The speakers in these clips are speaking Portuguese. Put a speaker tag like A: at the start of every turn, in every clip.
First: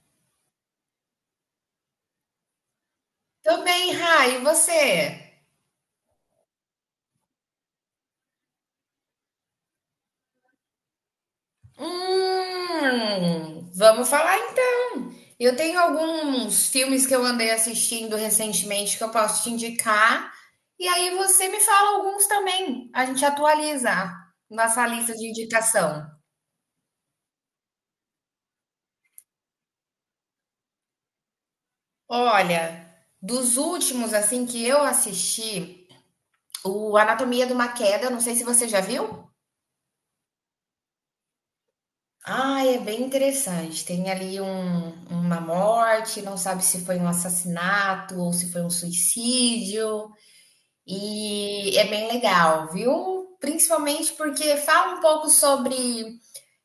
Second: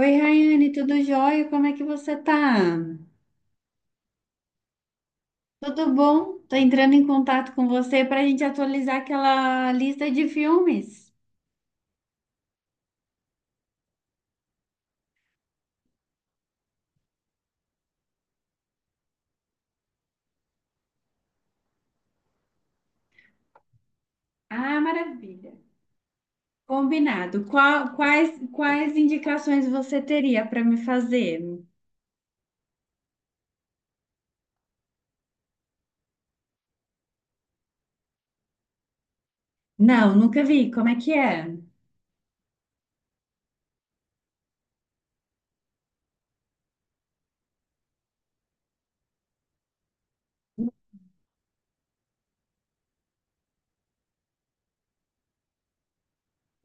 A: Oi, Rayane, tudo jóia? Como é que você tá?
B: Tô bem, Rai, e você?
A: Tudo bom? Tô entrando em contato com você para a gente atualizar aquela lista de filmes.
B: Vamos falar então. Eu tenho alguns filmes que eu andei assistindo recentemente que eu posso te indicar. E aí você me fala alguns também. A gente atualiza
A: Ah,
B: nossa lista de
A: maravilha.
B: indicação.
A: Combinado. Quais indicações você teria para me fazer?
B: Olha, dos últimos assim que eu assisti, o Anatomia de uma Queda, não sei se você já viu.
A: Não, nunca vi. Como é que é?
B: Ah, é bem interessante. Tem ali uma morte, não sabe se foi um assassinato ou se foi um suicídio. E é bem legal, viu? Principalmente porque fala um pouco sobre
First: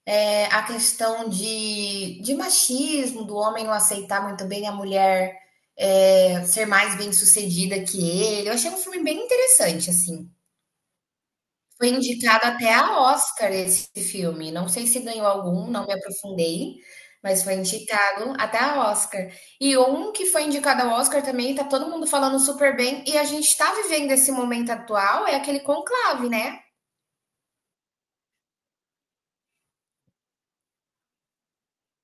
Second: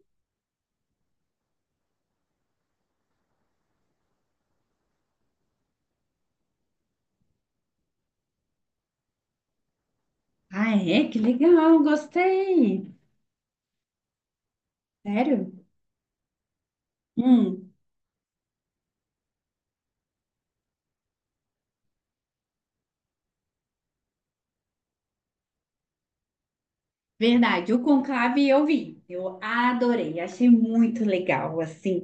B: a questão de machismo, do homem não aceitar muito bem a mulher, ser mais bem-sucedida que ele. Eu achei um filme bem interessante, assim.
A: Ah, é? Que legal,
B: Foi indicado até
A: gostei.
B: a Oscar esse filme, não sei se ganhou
A: Sério?
B: algum, não me aprofundei, mas foi
A: Hum.
B: indicado até a Oscar. E um que foi indicado ao Oscar também, tá todo mundo falando super bem, e a gente tá vivendo esse momento atual, é aquele conclave, né?
A: Verdade, o Conclave eu vi, eu adorei, achei muito legal, assim,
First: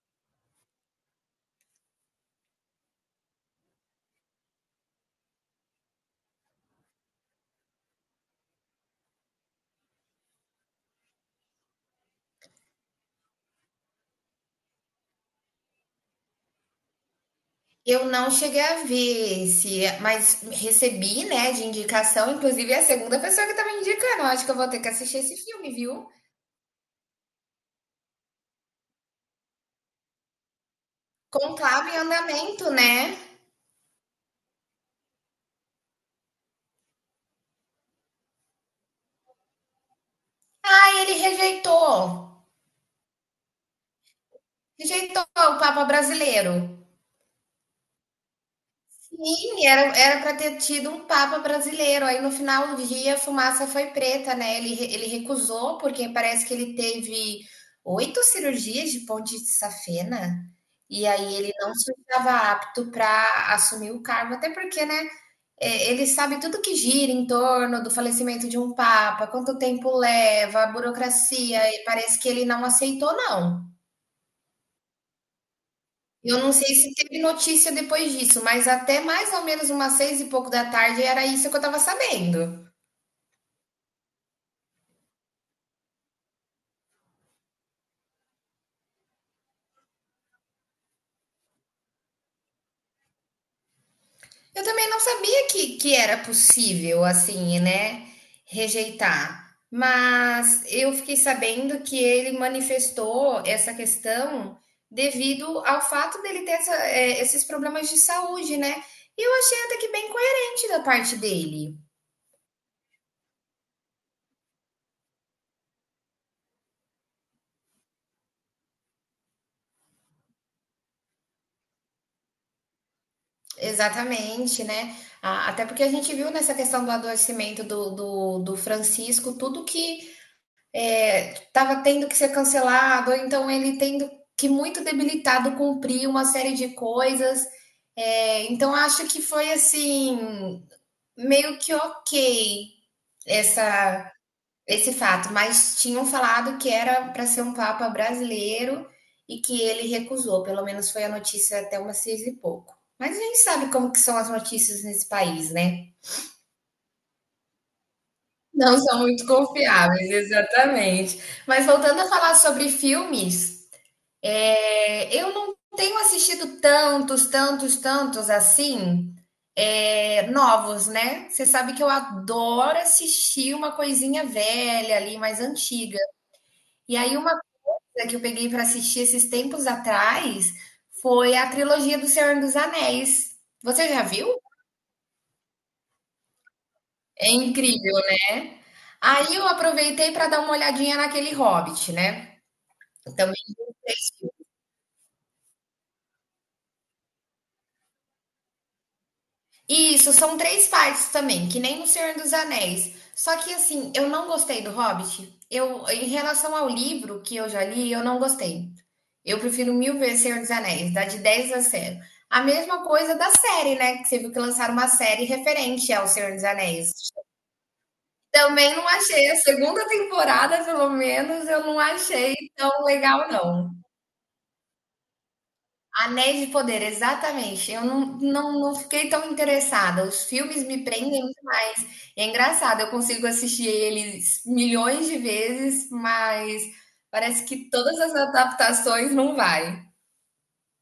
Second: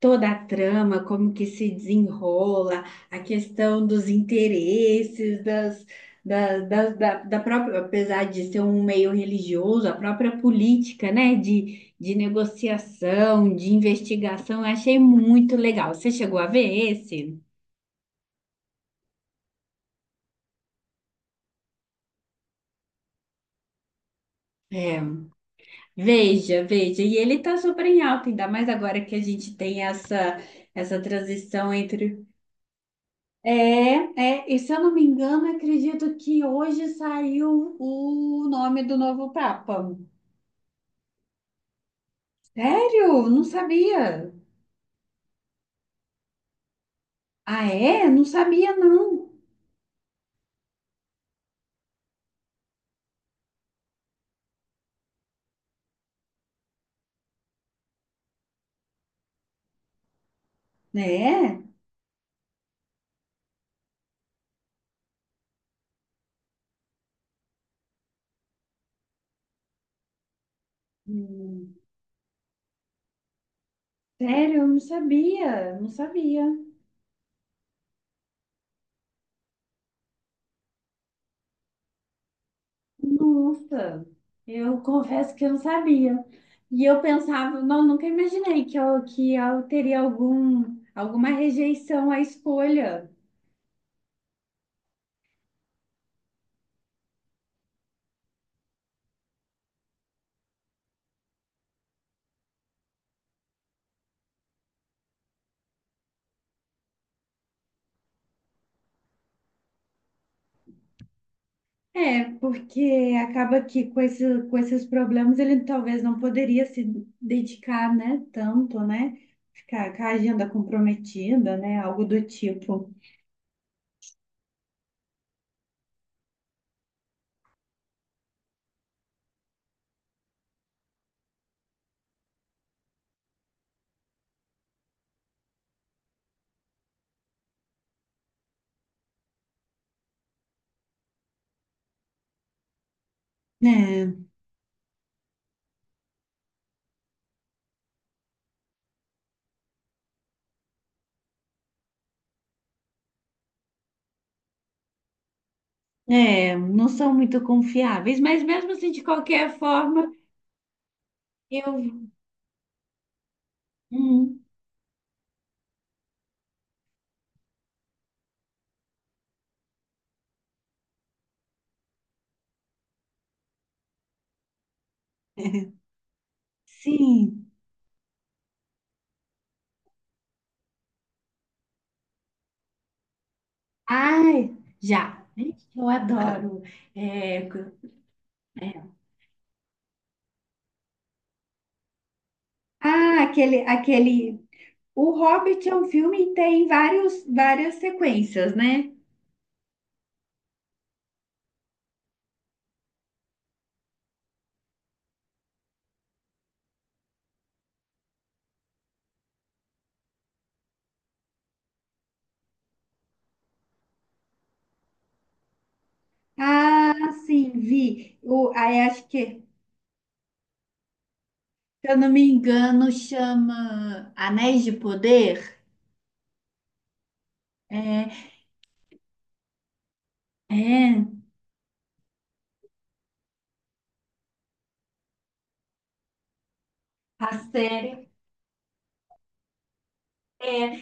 A: toda a trama, como que se desenrola, a questão dos interesses, das, da própria, apesar de ser um meio religioso, a própria política, né, de negociação, de investigação, eu achei muito legal. Você chegou a ver esse?
B: Eu não cheguei a ver esse, mas recebi, né, de indicação, inclusive é a segunda pessoa que tá me indicando, eu acho que eu vou ter que
A: É,
B: assistir esse filme, viu?
A: veja, veja, e ele tá super em alta, ainda mais agora que a gente tem essa transição
B: Conclave em
A: entre
B: andamento, né?
A: E se eu não me engano, acredito que hoje saiu o nome do novo Papa.
B: Aí ele rejeitou
A: Sério? Não sabia.
B: o Papa brasileiro.
A: Ah, é? Não sabia, não.
B: Sim, era para ter tido um papa brasileiro, aí no final do dia a fumaça foi preta, né, ele recusou, porque parece que ele teve 8 cirurgias de ponte de safena, e aí ele
A: É?
B: não se estava apto para assumir o cargo, até porque, né, ele sabe tudo que gira em torno do falecimento de um papa, quanto tempo leva, a burocracia,
A: Hum.
B: e parece que ele não aceitou não.
A: Sério, eu não sabia. Não
B: Eu
A: sabia.
B: não sei se teve notícia depois disso, mas até mais ou menos umas seis e pouco da tarde era isso que eu tava sabendo.
A: Nossa, eu confesso que eu não sabia. E eu pensava, não, nunca imaginei que eu teria algum, alguma rejeição à escolha.
B: Eu também não sabia que era possível, assim, né, rejeitar. Mas eu fiquei sabendo que ele manifestou essa questão devido ao fato dele ter esses problemas de saúde, né? E eu achei até que bem coerente da parte dele.
A: É, porque acaba que com esse, com esses problemas ele talvez não poderia se dedicar, né, tanto, né? Ficar com a agenda comprometida, né? Algo do tipo.
B: Exatamente, né? Até porque a gente viu nessa questão do adoecimento do Francisco, tudo que estava tendo que ser cancelado, ou então ele tendo que muito debilitado cumprir uma série de coisas. É, então acho que foi assim, meio que ok
A: É,
B: essa esse fato, mas tinham falado que era para ser um papa brasileiro e que ele recusou, pelo menos foi a notícia até umas seis e pouco. Mas a gente sabe como que são as notícias nesse país, né?
A: é, não são muito confiáveis, mas mesmo
B: Não
A: assim,
B: são
A: de
B: muito
A: qualquer
B: confiáveis,
A: forma,
B: exatamente. Mas voltando
A: eu.
B: a falar sobre filmes,
A: Hum,
B: eu não tenho assistido tantos assim, novos, né? Você sabe que eu adoro assistir uma coisinha velha ali, mais antiga. E aí, uma
A: sim.
B: que eu peguei pra assistir esses tempos atrás foi a trilogia do Senhor dos Anéis. Você já viu?
A: Ai, já. Gente, eu adoro.
B: É
A: É,
B: incrível, né?
A: é.
B: Aí eu aproveitei pra dar uma olhadinha naquele Hobbit, né?
A: Ah,
B: Também.
A: aquele, aquele. O Hobbit é um filme e tem vários, várias sequências, né?
B: Isso, são três partes também, que nem o Senhor dos Anéis. Só que assim, eu não gostei do Hobbit. Eu, em relação ao livro que eu já li, eu não gostei. Eu prefiro mil vezes Senhor dos Anéis, dá de 10 a zero. A mesma coisa da série, né? Que você viu que lançaram uma série referente ao Senhor dos Anéis.
A: Sim, vi. O,
B: Também
A: aí
B: não
A: acho
B: achei. A
A: que,
B: segunda temporada, pelo menos, eu não
A: se eu não me
B: achei tão
A: engano,
B: legal, não.
A: chama Anéis de Poder.
B: Anéis de Poder, exatamente. Eu
A: É,
B: não fiquei tão interessada. Os filmes me
A: é.
B: prendem muito mais. E é engraçado, eu consigo assistir eles milhões de vezes, mas
A: A
B: parece que todas
A: série.
B: as adaptações não vai.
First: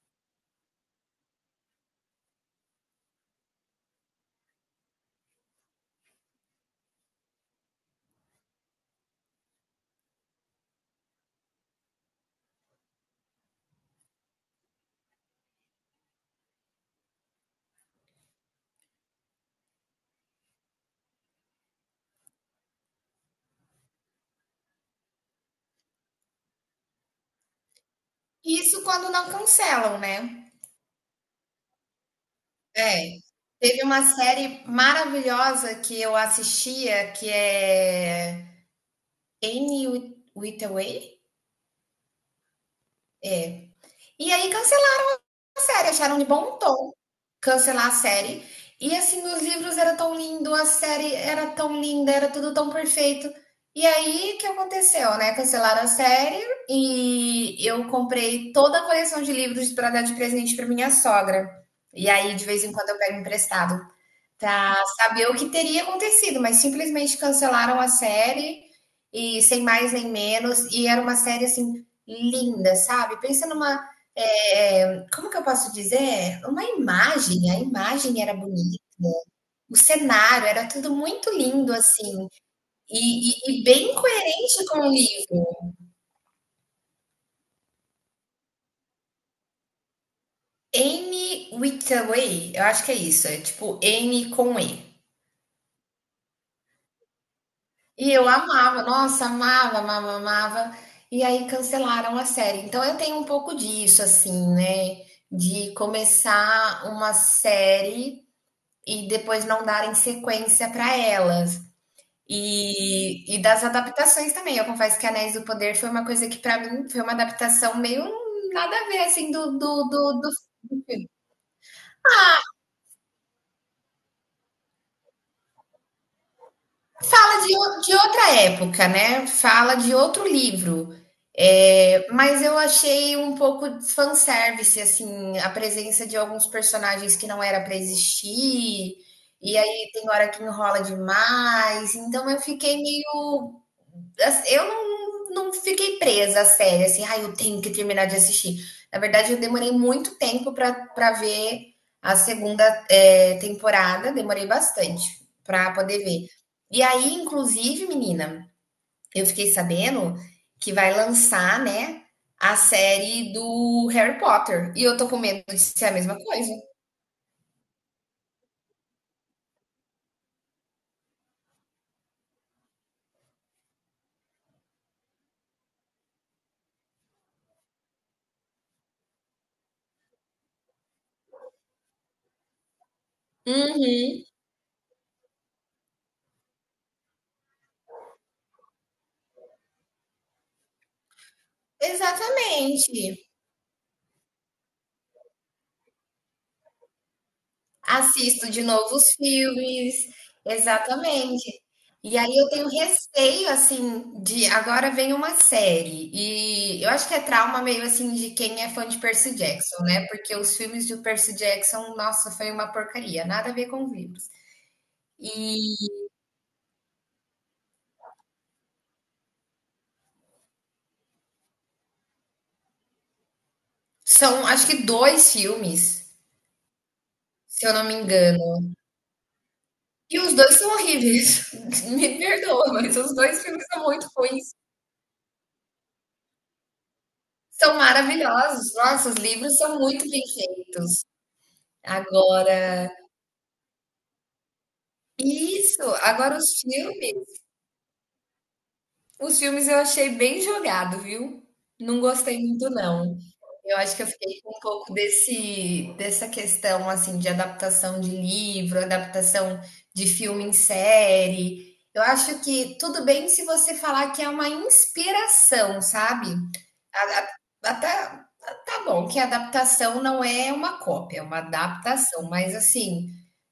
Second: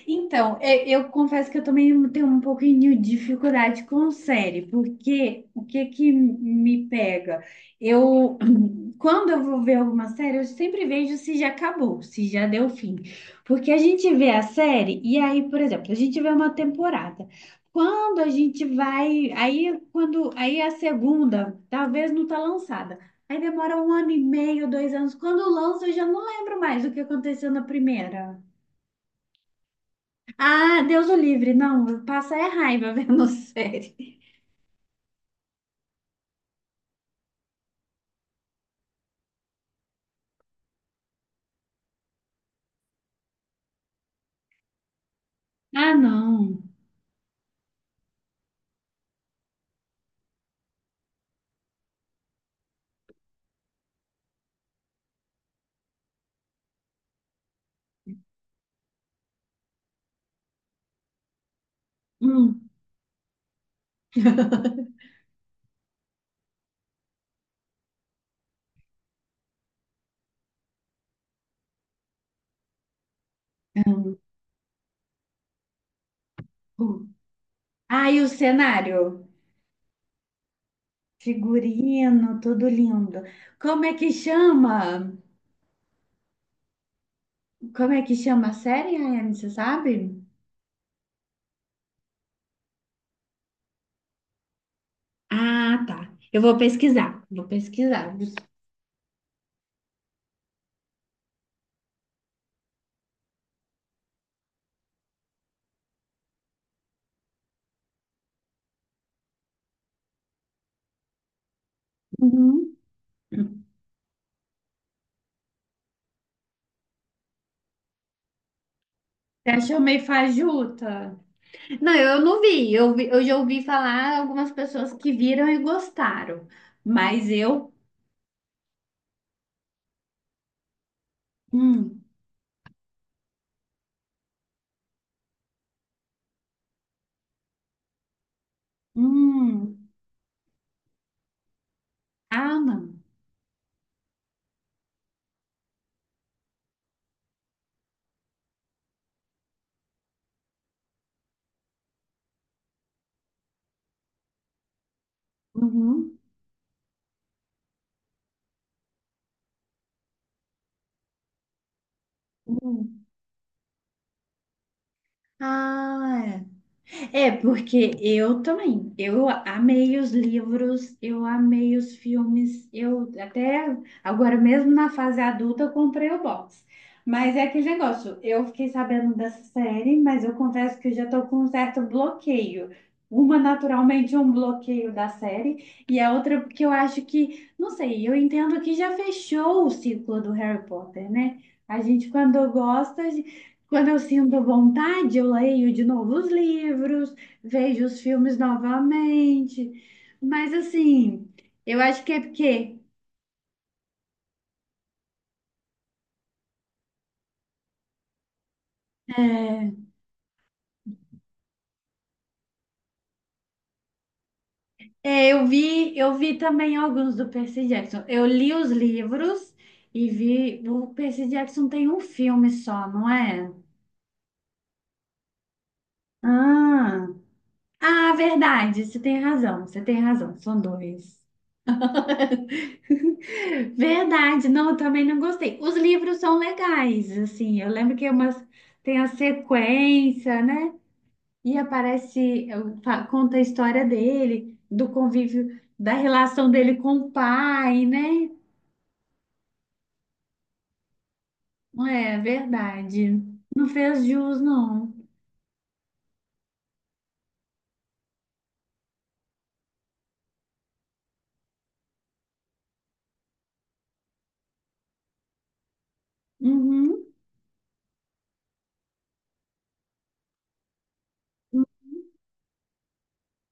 A: Então, é, eu confesso que eu também tenho um pouquinho de dificuldade com série, porque o que que me pega? Eu, quando eu vou ver alguma série, eu sempre vejo se já acabou, se já deu fim. Porque a gente vê a série e aí, por exemplo, a gente vê uma temporada. Quando a gente vai, aí quando, aí a segunda, talvez não tá lançada. Aí demora um ano e meio, dois anos. Quando lança, eu já não lembro mais do que aconteceu na primeira.
B: Isso quando não cancelam, né?
A: Ah, Deus o livre. Não, passa é raiva
B: É.
A: vendo
B: Teve
A: série.
B: uma série maravilhosa que eu assistia, que é Anne Withaway? É. E aí cancelaram a série,
A: Ah,
B: acharam de bom
A: não.
B: tom cancelar a série. E assim, os livros eram tão lindos, a série era tão linda, era tudo tão perfeito. E aí, o que aconteceu, né? Cancelaram a série e eu comprei toda a coleção de livros para dar de presente para minha sogra. E aí, de vez
A: Hum,
B: em quando, eu pego emprestado. Pra saber o que teria acontecido, mas simplesmente cancelaram a série e sem mais nem menos, e era uma série assim linda, sabe? Pensa numa,
A: hum,
B: como que eu posso dizer? Uma
A: hum.
B: imagem, a
A: Ah,
B: imagem
A: e o
B: era bonita,
A: cenário?
B: o cenário era tudo muito lindo assim,
A: Figurino, tudo lindo.
B: e
A: Como
B: bem
A: é que
B: coerente com o
A: chama?
B: livro.
A: Como é que chama a série, Rayane, você sabe?
B: Anne Hathaway, eu acho que é isso, é tipo N com E.
A: Ah, tá. Eu vou pesquisar. Vou
B: E
A: pesquisar.
B: eu amava, nossa, amava, amava, amava. E aí cancelaram a série. Então eu tenho um pouco disso, assim, né? De começar uma série e depois não darem sequência para elas.
A: Uhum.
B: E das adaptações também. Eu confesso que Anéis do Poder foi uma coisa que para mim foi uma adaptação meio nada a ver, assim,
A: Você
B: do,
A: achou
B: do,
A: meio
B: do, do filme.
A: fajuta? Não, eu não vi. Eu, eu já ouvi falar algumas pessoas que viram e gostaram. Mas
B: Fala de,
A: eu.
B: de outra época, né? Fala de outro livro.
A: Hum,
B: É, mas eu achei um pouco de fanservice, assim, a presença de alguns personagens que não era para existir, e
A: hum.
B: aí tem hora que enrola demais, então eu
A: Ah,
B: fiquei
A: não.
B: meio. Assim, eu não fiquei presa à série, assim, ai, eu tenho que terminar de assistir. Na verdade, eu demorei muito tempo pra ver a segunda, temporada, demorei bastante pra poder
A: Uhum.
B: ver. E aí, inclusive, menina, eu fiquei sabendo que vai lançar, né, a
A: Uhum.
B: série do Harry Potter. E eu tô com medo de ser a mesma
A: Ah,
B: coisa.
A: é. É, porque eu também. Eu amei os livros, eu amei os filmes. Eu até agora mesmo na fase adulta eu comprei o box. Mas é aquele negócio, eu fiquei sabendo dessa série, mas eu confesso que eu já estou com um certo bloqueio. Uma naturalmente
B: Uhum.
A: um bloqueio da série, e a outra porque eu acho que, não sei, eu entendo que já fechou o ciclo do Harry Potter, né? A gente, quando gosta,
B: Exatamente.
A: quando eu sinto vontade, eu leio de novo os livros, vejo os filmes
B: Assisto de novo os
A: novamente.
B: filmes,
A: Mas assim,
B: exatamente.
A: eu acho que
B: E
A: é
B: aí eu tenho
A: porque
B: receio, assim, de agora vem uma série. E eu acho que é trauma meio assim de quem é fã de Percy Jackson,
A: é,
B: né? Porque os filmes de Percy Jackson, nossa, foi uma porcaria, nada a ver com os livros.
A: é, eu
B: E
A: vi, eu vi também alguns do Percy Jackson. Eu li os livros e vi. O Percy Jackson tem um filme só, não é?
B: são, acho que dois filmes,
A: Ah,
B: se eu não me
A: ah,
B: engano.
A: verdade. Você tem razão. Você tem
B: E os
A: razão.
B: dois
A: São
B: são
A: dois.
B: horríveis. Me perdoa, mas os dois filmes são muito
A: Verdade,
B: ruins.
A: não, eu também não gostei. Os livros são legais, assim, eu
B: São
A: lembro que é umas,
B: maravilhosos.
A: tem a
B: Nossa, os livros são muito bem
A: sequência, né?
B: feitos.
A: E aparece,
B: Agora
A: conta a história dele, do convívio,
B: isso,
A: da
B: agora
A: relação dele com o pai, né?
B: os filmes eu achei bem jogado, viu. Não
A: É
B: gostei muito não.
A: verdade. Não
B: Eu acho que
A: fez
B: eu
A: jus,
B: fiquei com um
A: não.
B: pouco desse dessa questão, assim, de adaptação de livro, adaptação de filme em série. Eu acho que tudo bem se você falar que é uma inspiração, sabe.
A: Uhum.
B: A Até tá bom que a adaptação não é uma cópia, é uma adaptação, mas assim,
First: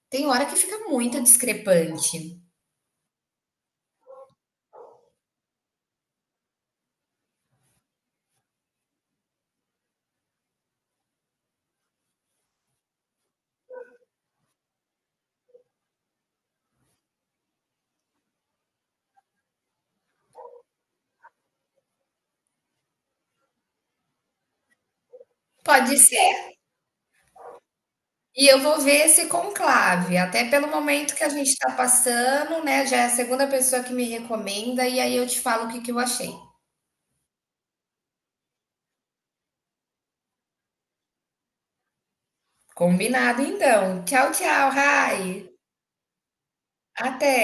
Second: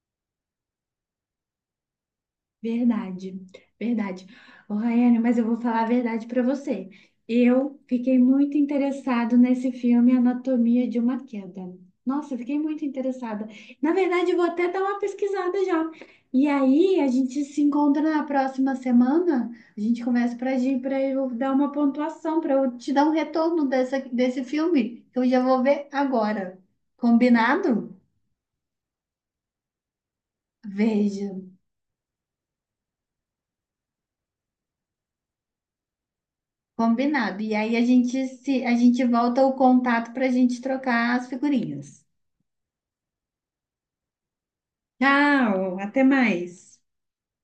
B: tem hora que fica muito discrepante.
A: Verdade, verdade. Ô, Rayane, mas eu vou falar a verdade para você. Eu fiquei muito interessado nesse filme Anatomia de uma Queda. Nossa, eu fiquei muito interessada. Na verdade, eu vou até dar uma pesquisada já. E aí, a gente se encontra na próxima semana. A gente começa para eu dar uma pontuação, para eu te dar um retorno dessa, desse filme, que eu já vou ver
B: Pode ser.
A: agora. Combinado?
B: E eu vou ver esse conclave, até pelo momento que
A: Veja.
B: a gente está passando, né? Já é a segunda pessoa que me recomenda, e aí eu te falo o que que eu achei.
A: Combinado. E aí a gente se a gente volta o contato para a gente trocar as figurinhas.
B: Combinado, então. Tchau, tchau, Rai.
A: Tchau, até mais.
B: Até.